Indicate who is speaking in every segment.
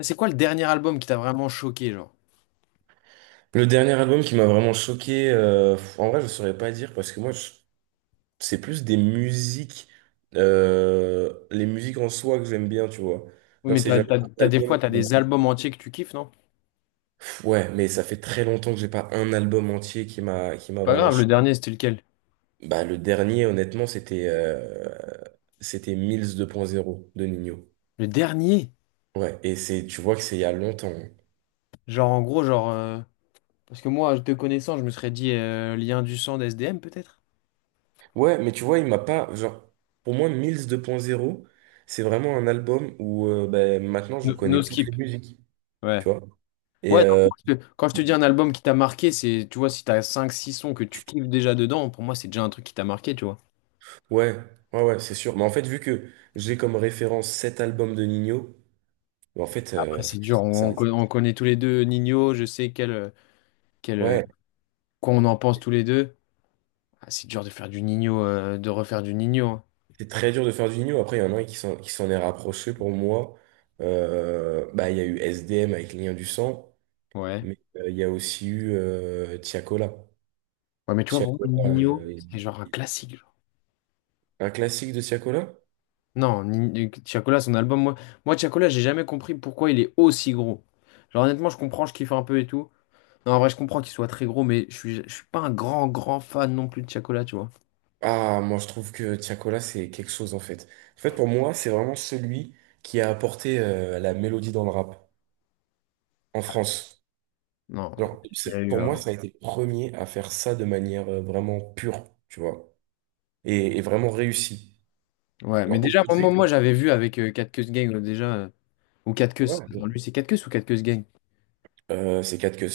Speaker 1: C'est quoi le dernier album qui t'a vraiment choqué, genre?
Speaker 2: Le dernier album qui m'a vraiment choqué, en vrai, je saurais pas dire parce que c'est plus des musiques, les musiques en soi que j'aime bien, tu vois.
Speaker 1: Oui,
Speaker 2: Genre,
Speaker 1: mais
Speaker 2: c'est
Speaker 1: t'as,
Speaker 2: jamais
Speaker 1: t'as-
Speaker 2: un
Speaker 1: t'as des fois,
Speaker 2: album
Speaker 1: t'as
Speaker 2: qui m'a
Speaker 1: des albums
Speaker 2: choqué.
Speaker 1: entiers que tu kiffes, non?
Speaker 2: Ouais, mais ça fait très longtemps que j'ai pas un album entier qui m'a qui
Speaker 1: C'est
Speaker 2: m'a
Speaker 1: pas
Speaker 2: vraiment
Speaker 1: grave, le
Speaker 2: choqué.
Speaker 1: dernier, c'était lequel?
Speaker 2: Bah, le dernier, honnêtement, c'était Mills deux point zéro de Nino.
Speaker 1: Le dernier?
Speaker 2: Ouais, et c'est, tu vois que c'est il y a longtemps, hein.
Speaker 1: Genre, en gros, genre... Parce que moi, te connaissant, je me serais dit Lien du sang d'SDM, peut-être?
Speaker 2: Ouais, mais tu vois, il m'a pas. Genre, pour moi, Mills 2.0, c'est vraiment un album où maintenant je
Speaker 1: No, No
Speaker 2: connais toutes les
Speaker 1: Skip.
Speaker 2: musiques,
Speaker 1: Ouais.
Speaker 2: tu vois.
Speaker 1: Ouais,
Speaker 2: Et
Speaker 1: non,
Speaker 2: euh,
Speaker 1: moi, quand je te dis un album qui t'a marqué, c'est, tu vois, si t'as cinq six sons que tu kiffes déjà dedans, pour moi, c'est déjà un truc qui t'a marqué, tu vois.
Speaker 2: ouais, ouais, ouais, c'est sûr. Mais en fait, vu que j'ai comme référence cet album de Nino, ben, en fait,
Speaker 1: Après,
Speaker 2: euh,
Speaker 1: c'est dur,
Speaker 2: ça,
Speaker 1: on connaît tous les deux Nino, je sais quel,
Speaker 2: ouais,
Speaker 1: quoi on en pense tous les deux. Ah, c'est dur de faire du Nino, de refaire du Nino.
Speaker 2: c'est très dur de faire du Nino. Après, il y en a un qui s'en est rapproché pour moi. Il y a eu SDM avec Lien du sang,
Speaker 1: Ouais.
Speaker 2: mais il y a aussi eu Tiakola.
Speaker 1: Ouais, mais tu vois, pour moi,
Speaker 2: Tiakola,
Speaker 1: Nino,
Speaker 2: euh,
Speaker 1: c'est genre un classique, genre.
Speaker 2: un classique de Tiakola?
Speaker 1: Non, Tiakola, son album, moi, moi Tiakola, j'ai jamais compris pourquoi il est aussi gros. Genre, honnêtement, je comprends, je kiffe un peu et tout. Non, en vrai, je comprends qu'il soit très gros, mais je suis pas un grand, grand fan non plus de Tiakola, tu vois.
Speaker 2: Ah, moi je trouve que Tiakola c'est quelque chose en fait. En fait pour moi c'est vraiment celui qui a apporté la mélodie dans le rap en France.
Speaker 1: Non, il y a eu
Speaker 2: Pour moi
Speaker 1: avant.
Speaker 2: ça a été le premier à faire ça de manière vraiment pure, tu vois, et vraiment réussi.
Speaker 1: Ouais, mais
Speaker 2: Genre
Speaker 1: déjà, moi,
Speaker 2: aujourd'hui,
Speaker 1: moi,
Speaker 2: quand-
Speaker 1: moi, j'avais vu avec Cat Keus Gang, déjà, ou Cat
Speaker 2: ouais,
Speaker 1: Keus. Attends, lui,
Speaker 2: ouais.
Speaker 1: c'est Cat Keus ou Cat Keus Gang?
Speaker 2: C'est 4 queues.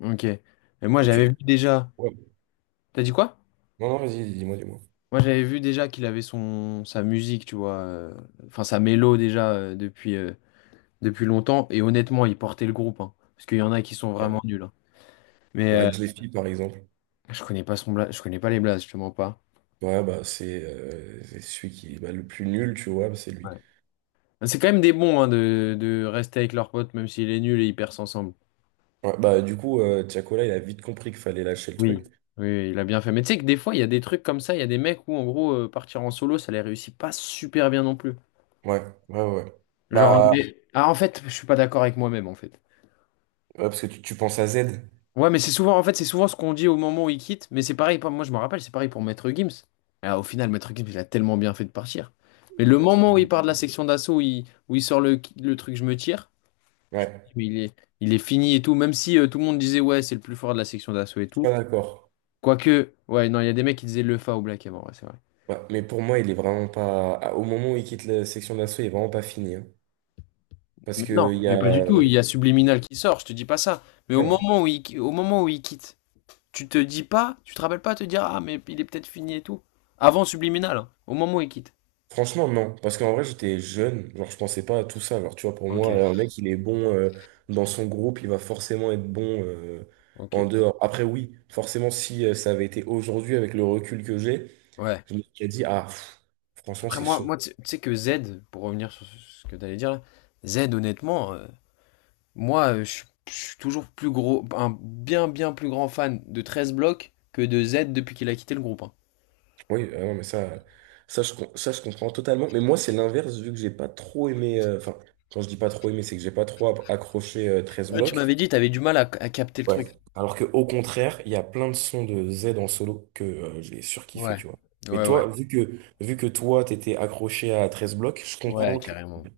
Speaker 1: Ok. Et moi,
Speaker 2: Et
Speaker 1: j'avais vu
Speaker 2: tu...
Speaker 1: déjà.
Speaker 2: ouais.
Speaker 1: T'as dit quoi?
Speaker 2: Non, non, vas-y, dis-moi, dis-moi.
Speaker 1: Moi, j'avais vu déjà qu'il avait son sa musique, tu vois, enfin sa mélo déjà depuis longtemps. Et honnêtement, il portait le groupe, hein, parce qu'il y en a qui sont
Speaker 2: Ouais.
Speaker 1: vraiment nuls, hein. Mais
Speaker 2: Bah, Jeffy par exemple.
Speaker 1: je connais pas je connais pas les blazes, je te mens pas.
Speaker 2: Ouais, bah c'est celui qui est bah, le plus nul, tu vois, bah, c'est
Speaker 1: Ouais.
Speaker 2: lui.
Speaker 1: C'est quand même des bons hein, de rester avec leur pote, même s'il est nul et ils percent ensemble.
Speaker 2: Ouais, bah du coup Tiakola il a vite compris qu'il fallait lâcher le
Speaker 1: Oui.
Speaker 2: truc.
Speaker 1: Oui, il a bien fait. Mais tu sais que des fois, il y a des trucs comme ça, il y a des mecs où, en gros, partir en solo, ça les réussit pas super bien non plus.
Speaker 2: Ouais, ouais, ouais, ouais. Bah,
Speaker 1: Ah, en fait, je suis pas d'accord avec moi-même, en fait.
Speaker 2: ouais, parce que tu penses à Z.
Speaker 1: Ouais, mais c'est souvent, en fait, c'est souvent ce qu'on dit au moment où il quitte. Mais c'est pareil, moi je me rappelle, c'est pareil pour Maître Gims. Ah, au final, Maître Gims, il a tellement bien fait de partir. Mais le
Speaker 2: Ouais, trop
Speaker 1: moment où il
Speaker 2: bien.
Speaker 1: part de la section d'assaut, où il sort le truc, je me tire. Je me dis,
Speaker 2: Ouais,
Speaker 1: mais il est fini et tout. Même si tout le monde disait, ouais, c'est le plus fort de la section d'assaut et
Speaker 2: je suis pas
Speaker 1: tout.
Speaker 2: d'accord.
Speaker 1: Quoique, ouais, non, il y a des mecs qui disaient le fa au Black avant, ouais, c'est vrai.
Speaker 2: Ouais, mais pour moi, il est vraiment pas. Au moment où il quitte la section d'assaut, il est vraiment pas fini, hein. Parce
Speaker 1: Mais non,
Speaker 2: que il y
Speaker 1: mais pas du
Speaker 2: a.
Speaker 1: tout. Il y a Subliminal qui sort, je te dis pas ça. Mais
Speaker 2: Ouais.
Speaker 1: au moment où il quitte, tu te dis pas, tu te rappelles pas te dire, ah, mais il est peut-être fini et tout. Avant Subliminal, hein, au moment où il quitte.
Speaker 2: Franchement, non. Parce qu'en vrai, j'étais jeune. Genre, je pensais pas à tout ça. Genre, tu vois, pour
Speaker 1: Ok,
Speaker 2: moi, un mec, il est bon dans son groupe, il va forcément être bon
Speaker 1: ok,
Speaker 2: en dehors. Après, oui, forcément, si ça avait été aujourd'hui avec le recul que j'ai,
Speaker 1: ouais.
Speaker 2: je me serais dit, ah, pff, franchement,
Speaker 1: Après,
Speaker 2: c'est
Speaker 1: moi,
Speaker 2: chaud.
Speaker 1: moi tu tu sais que Z, pour revenir sur ce que t'allais dire, là, Z, honnêtement, je suis toujours plus gros, un bien, bien plus grand fan de 13 blocs que de Z depuis qu'il a quitté le groupe, hein.
Speaker 2: Oui, ah non, mais ça, ça, je comprends totalement. Mais moi, c'est l'inverse, vu que j'ai pas trop aimé. Enfin, quand je dis pas trop aimé, c'est que j'ai pas accroché 13
Speaker 1: Ouais, tu
Speaker 2: blocs.
Speaker 1: m'avais dit, t'avais du mal à capter le
Speaker 2: Ouais.
Speaker 1: truc.
Speaker 2: Alors que, au contraire, il y a plein de sons de Z en solo que j'ai surkiffé,
Speaker 1: Ouais,
Speaker 2: tu vois.
Speaker 1: ouais,
Speaker 2: Mais
Speaker 1: ouais,
Speaker 2: toi, vu que toi, t'étais accroché à 13 blocs,
Speaker 1: ouais, carrément.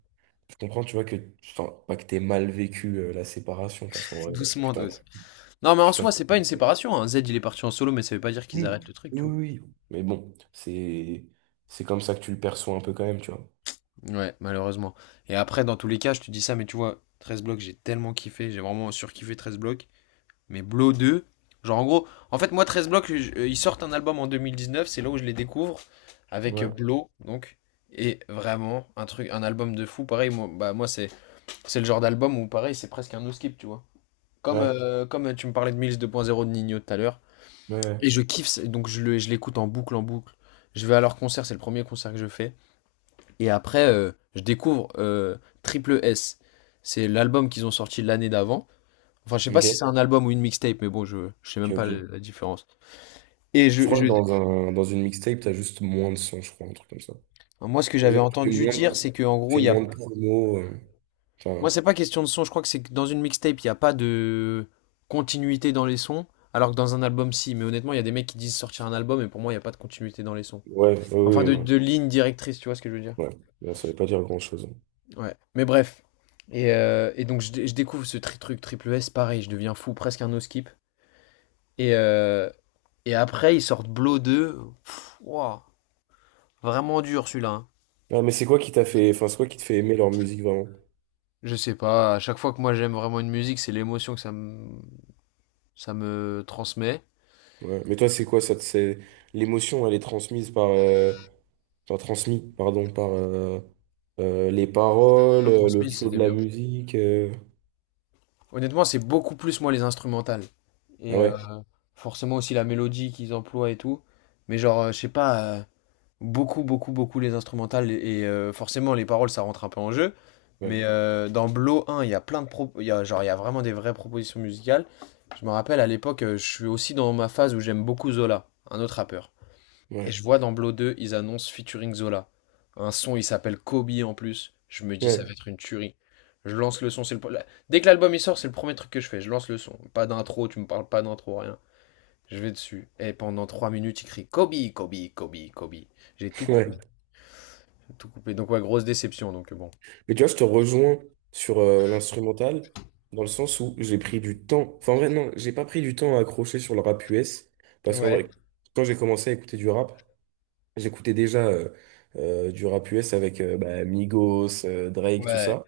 Speaker 2: je comprends, tu vois, que, enfin, pas que t'aies mal vécu la séparation, parce qu'en vrai, tu
Speaker 1: Doucement, toi
Speaker 2: t'en,
Speaker 1: aussi. Non, mais en
Speaker 2: tu t'en
Speaker 1: soi, c'est pas une séparation, hein. Z, il est parti en solo, mais ça veut pas dire qu'ils
Speaker 2: oui,
Speaker 1: arrêtent le truc, tu vois.
Speaker 2: oui, oui. Mais bon, c'est comme ça que tu le perçois un peu quand même, tu vois.
Speaker 1: Ouais, malheureusement. Et après, dans tous les cas, je te dis ça, mais tu vois, 13 blocs, j'ai tellement kiffé, j'ai vraiment surkiffé 13 blocs. Mais Blow 2, genre en gros, en fait, moi, 13 blocs, ils sortent un album en 2019, c'est là où je les découvre, avec
Speaker 2: Ouais.
Speaker 1: Blow, donc. Et vraiment, un truc, un album de fou, pareil, moi, bah, moi c'est le genre d'album où, pareil, c'est presque un no-skip, tu vois. Comme,
Speaker 2: Ouais,
Speaker 1: euh, comme euh, tu me parlais de Mills 2.0 de Nino tout à l'heure.
Speaker 2: ouais, ouais.
Speaker 1: Et je kiffe, donc je l'écoute en boucle, en boucle. Je vais à leur concert, c'est le premier concert que je fais. Et après, je découvre Triple S. C'est l'album qu'ils ont sorti l'année d'avant. Enfin, je sais pas si c'est
Speaker 2: Ok,
Speaker 1: un album ou une mixtape, mais bon, je sais
Speaker 2: ok,
Speaker 1: même pas
Speaker 2: ok.
Speaker 1: la différence. Et
Speaker 2: Je crois que dans une mixtape, t'as juste moins de sons, je crois, un truc comme ça.
Speaker 1: moi, ce que
Speaker 2: Et
Speaker 1: j'avais
Speaker 2: genre,
Speaker 1: entendu dire, c'est que en gros,
Speaker 2: tu fais
Speaker 1: il y a.
Speaker 2: moins de promos. euh,
Speaker 1: Moi,
Speaker 2: Enfin,
Speaker 1: c'est pas question de son. Je crois que c'est que dans une mixtape, il n'y a pas de continuité dans les sons, alors que dans un album, si. Mais honnêtement, il y a des mecs qui disent sortir un album, et pour moi, il n'y a pas de continuité dans les sons.
Speaker 2: ouais, ouais,
Speaker 1: Enfin,
Speaker 2: ouais, ouais.
Speaker 1: de ligne directrice, tu vois ce que je veux dire?
Speaker 2: Ouais, ouais, ça veut pas dire grand-chose.
Speaker 1: Ouais. Mais bref. Et donc, je découvre ce truc triple S, pareil, je deviens fou, presque un no skip. Et, euh, et après, ils sortent Blow 2. Pff, ouah, vraiment dur celui-là, hein.
Speaker 2: Ah, mais c'est quoi qui t'a fait, enfin, c'est quoi qui te fait aimer leur musique vraiment?
Speaker 1: Je sais pas, à chaque fois que moi j'aime vraiment une musique, c'est l'émotion que ça me transmet.
Speaker 2: Ouais. Mais toi, c'est quoi ça, te- c'est l'émotion, elle est transmise par, enfin, transmise, pardon, par les paroles,
Speaker 1: Non,
Speaker 2: le
Speaker 1: transmise,
Speaker 2: flow de
Speaker 1: c'était
Speaker 2: la
Speaker 1: bien.
Speaker 2: musique, euh.
Speaker 1: Honnêtement, c'est beaucoup plus moi les instrumentales.
Speaker 2: Ah
Speaker 1: Et
Speaker 2: ouais,
Speaker 1: forcément aussi la mélodie qu'ils emploient et tout. Mais je sais pas, beaucoup, beaucoup, beaucoup les instrumentales. Et, forcément, les paroles, ça rentre un peu en jeu.
Speaker 2: ouais,
Speaker 1: Mais dans Blow 1, il y a il y a, genre, il y a vraiment des vraies propositions musicales. Je me rappelle à l'époque, je suis aussi dans ma phase où j'aime beaucoup Zola, un autre rappeur. Et
Speaker 2: ouais,
Speaker 1: je vois dans Blow 2, ils annoncent featuring Zola. Un son, il s'appelle Kobe en plus. Je me dis, ça va
Speaker 2: ouais,
Speaker 1: être une tuerie. Je lance le son, c'est le... pre- la- dès que l'album il sort, c'est le premier truc que je fais. Je lance le son. Pas d'intro, tu me parles pas d'intro, rien. Je vais dessus. Et pendant 3 minutes, il crie Kobe, Kobe, Kobe, Kobe. J'ai tout coupé.
Speaker 2: ouais.
Speaker 1: Tout coupé. Donc ouais, grosse déception. Donc bon.
Speaker 2: Mais tu vois, je te rejoins sur l'instrumental, dans le sens où j'ai pris du temps. Enfin, en vrai, non, j'ai pas pris du temps à accrocher sur le rap US, parce qu'en
Speaker 1: Ouais,
Speaker 2: vrai, quand j'ai commencé à écouter du rap, j'écoutais déjà du rap US avec Migos, Drake, tout
Speaker 1: ouais.
Speaker 2: ça.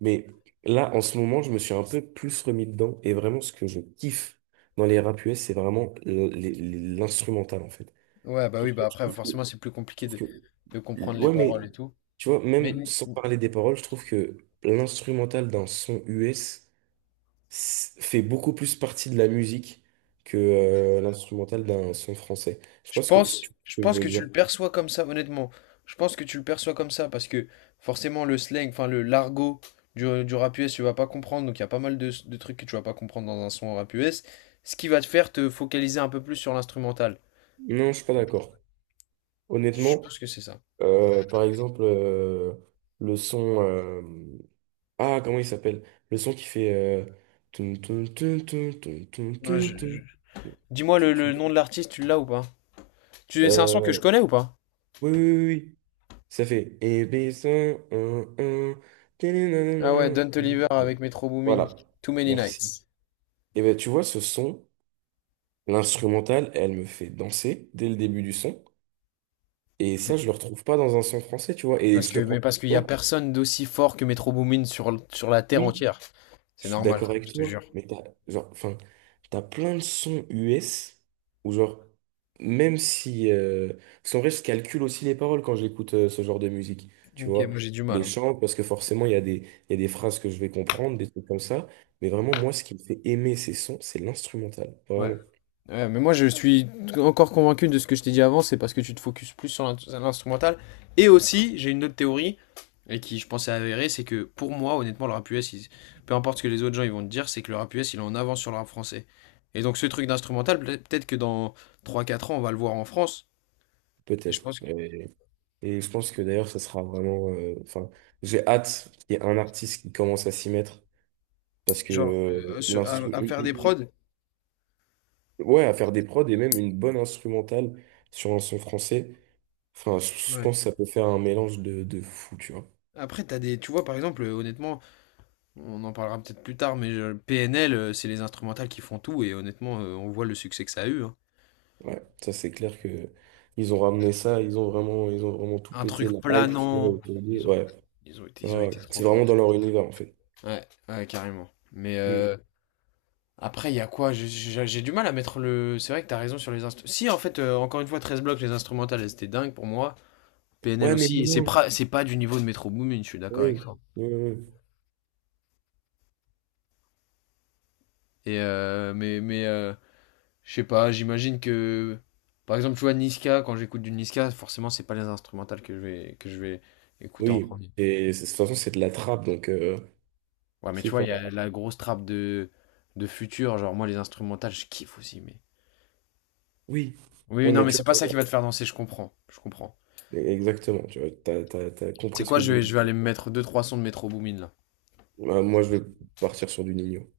Speaker 2: Mais là, en ce moment, je me suis un peu plus remis dedans, et vraiment, ce que je kiffe dans les rap US, c'est vraiment l'instrumental, en fait.
Speaker 1: Ouais, bah oui,
Speaker 2: Surtout,
Speaker 1: bah
Speaker 2: Je
Speaker 1: après,
Speaker 2: trouve que,
Speaker 1: forcément, c'est plus
Speaker 2: je
Speaker 1: compliqué
Speaker 2: trouve que
Speaker 1: de comprendre les
Speaker 2: Ouais,
Speaker 1: paroles
Speaker 2: mais
Speaker 1: et tout.
Speaker 2: tu vois,
Speaker 1: Mais,
Speaker 2: même sans parler des paroles, je trouve que l'instrumental d'un son US fait beaucoup plus partie de la musique que l'instrumental d'un son français. Je
Speaker 1: je
Speaker 2: pense que si
Speaker 1: pense,
Speaker 2: tu
Speaker 1: je
Speaker 2: vois ce que
Speaker 1: pense
Speaker 2: je veux
Speaker 1: que tu
Speaker 2: dire.
Speaker 1: le perçois comme ça, honnêtement. Je pense que tu le perçois comme ça parce que forcément le slang, enfin le l'argot du rap US, tu vas pas comprendre. Donc il y a pas mal de trucs que tu vas pas comprendre dans un son rap US. Ce qui va te faire te focaliser un peu plus sur l'instrumental.
Speaker 2: Non, je suis pas d'accord.
Speaker 1: Je
Speaker 2: Honnêtement,
Speaker 1: pense que c'est ça.
Speaker 2: par exemple, le son, ah, comment il s'appelle? Le son qui fait, toun, toun, toun, toun, toun, toun,
Speaker 1: Ouais,
Speaker 2: toun, toun.
Speaker 1: dis-moi
Speaker 2: Tu-
Speaker 1: le
Speaker 2: tu-
Speaker 1: nom de l'artiste, tu l'as ou pas? Tu, c'est un son que
Speaker 2: euh,
Speaker 1: je connais ou pas?
Speaker 2: Oui, oui, oui, oui. Ça fait et baissons, un,
Speaker 1: Ah ouais, Don Toliver avec Metro Boomin,
Speaker 2: voilà,
Speaker 1: Too Many
Speaker 2: merci.
Speaker 1: Nights.
Speaker 2: Et ben tu vois, ce son, l'instrumental, elle me fait danser dès le début du son. Et
Speaker 1: Mais
Speaker 2: ça, je le retrouve pas dans un son français, tu vois. Et
Speaker 1: parce
Speaker 2: je
Speaker 1: que,
Speaker 2: te prends.
Speaker 1: mais parce qu'il y a
Speaker 2: Un.
Speaker 1: personne d'aussi fort que Metro Boomin sur la terre entière.
Speaker 2: Je
Speaker 1: C'est
Speaker 2: suis
Speaker 1: normal,
Speaker 2: d'accord
Speaker 1: frère,
Speaker 2: avec
Speaker 1: je te jure.
Speaker 2: toi, mais t'as, genre, enfin, t'as plein de sons US où, genre, même si, parce qu'en vrai, je calcule aussi les paroles quand j'écoute ce genre de musique, tu
Speaker 1: Ok,
Speaker 2: vois.
Speaker 1: moi j'ai du mal,
Speaker 2: Les
Speaker 1: hein.
Speaker 2: chants, parce que forcément, il y a des phrases que je vais comprendre, des trucs comme ça. Mais vraiment, moi, ce qui me fait aimer ces sons, c'est l'instrumental.
Speaker 1: Ouais.
Speaker 2: Vraiment,
Speaker 1: Ouais, mais moi je suis encore convaincu de ce que je t'ai dit avant, c'est parce que tu te focuses plus sur l'instrumental. Et aussi, j'ai une autre théorie, et qui je pensais avérée, c'est que pour moi, honnêtement, le rap US, peu importe ce que les autres gens ils vont te dire, c'est que le rap US il est en avance sur le rap français. Et donc ce truc d'instrumental, peut-être que dans trois quatre ans, on va le voir en France. Mais je
Speaker 2: peut-être.
Speaker 1: pense que,
Speaker 2: Et je pense que d'ailleurs, ça sera vraiment. Enfin, j'ai hâte qu'il y ait un artiste qui commence à s'y mettre. Parce que
Speaker 1: genre,
Speaker 2: l'instru.
Speaker 1: à faire des prods.
Speaker 2: Ouais, à faire des prods et même une bonne instrumentale sur un son français. Enfin, je
Speaker 1: Ouais.
Speaker 2: pense que ça peut faire un mélange de fou, tu vois.
Speaker 1: Après, t'as des. Tu vois, par exemple, honnêtement, on en parlera peut-être plus tard, mais PNL, c'est les instrumentales qui font tout, et honnêtement, on voit le succès que ça a eu, hein.
Speaker 2: Ouais, ça c'est clair que ils ont ramené ça, ils ont vraiment tout
Speaker 1: Un
Speaker 2: pété,
Speaker 1: truc
Speaker 2: la hype qu'il y a
Speaker 1: planant.
Speaker 2: autour d'eux.
Speaker 1: Ils ont,
Speaker 2: Ouais, ouais,
Speaker 1: ils ont
Speaker 2: ouais,
Speaker 1: été trop
Speaker 2: c'est vraiment
Speaker 1: forts.
Speaker 2: dans leur univers en fait.
Speaker 1: Ouais, ouais, carrément. Mais
Speaker 2: Mm.
Speaker 1: après, il y a quoi? J'ai du mal à mettre le. C'est vrai que t'as raison sur les instruments. Si, en fait, encore une fois, 13 blocs, les instrumentales, elles étaient dingues pour moi. PNL
Speaker 2: Ouais, mais
Speaker 1: aussi. Et
Speaker 2: moins.
Speaker 1: c'est pas du niveau de Metro Boomin, je suis d'accord
Speaker 2: Oui,
Speaker 1: avec toi.
Speaker 2: oui, oui.
Speaker 1: Et je sais pas, j'imagine que. Par exemple, tu vois, Niska, quand j'écoute du Niska, forcément, c'est pas les instrumentales que que je vais écouter en
Speaker 2: Oui. Oui,
Speaker 1: premier.
Speaker 2: De toute façon, c'est de la trappe,
Speaker 1: Ouais, mais tu
Speaker 2: c'est
Speaker 1: vois,
Speaker 2: pas.
Speaker 1: il y a la grosse trappe de futur. Genre, moi, les instrumentales, je kiffe aussi, mais.
Speaker 2: Oui.
Speaker 1: Oui,
Speaker 2: Ouais,
Speaker 1: non,
Speaker 2: mais
Speaker 1: mais
Speaker 2: tu
Speaker 1: c'est pas
Speaker 2: vois,
Speaker 1: ça qui va te faire danser, je comprends. Je comprends.
Speaker 2: exactement, tu vois, t'as
Speaker 1: C'est
Speaker 2: compris ce
Speaker 1: quoi,
Speaker 2: que je voulais
Speaker 1: je vais
Speaker 2: dire.
Speaker 1: aller me mettre deux trois sons de Metro Boomin, là.
Speaker 2: Moi, je vais partir sur du Nino.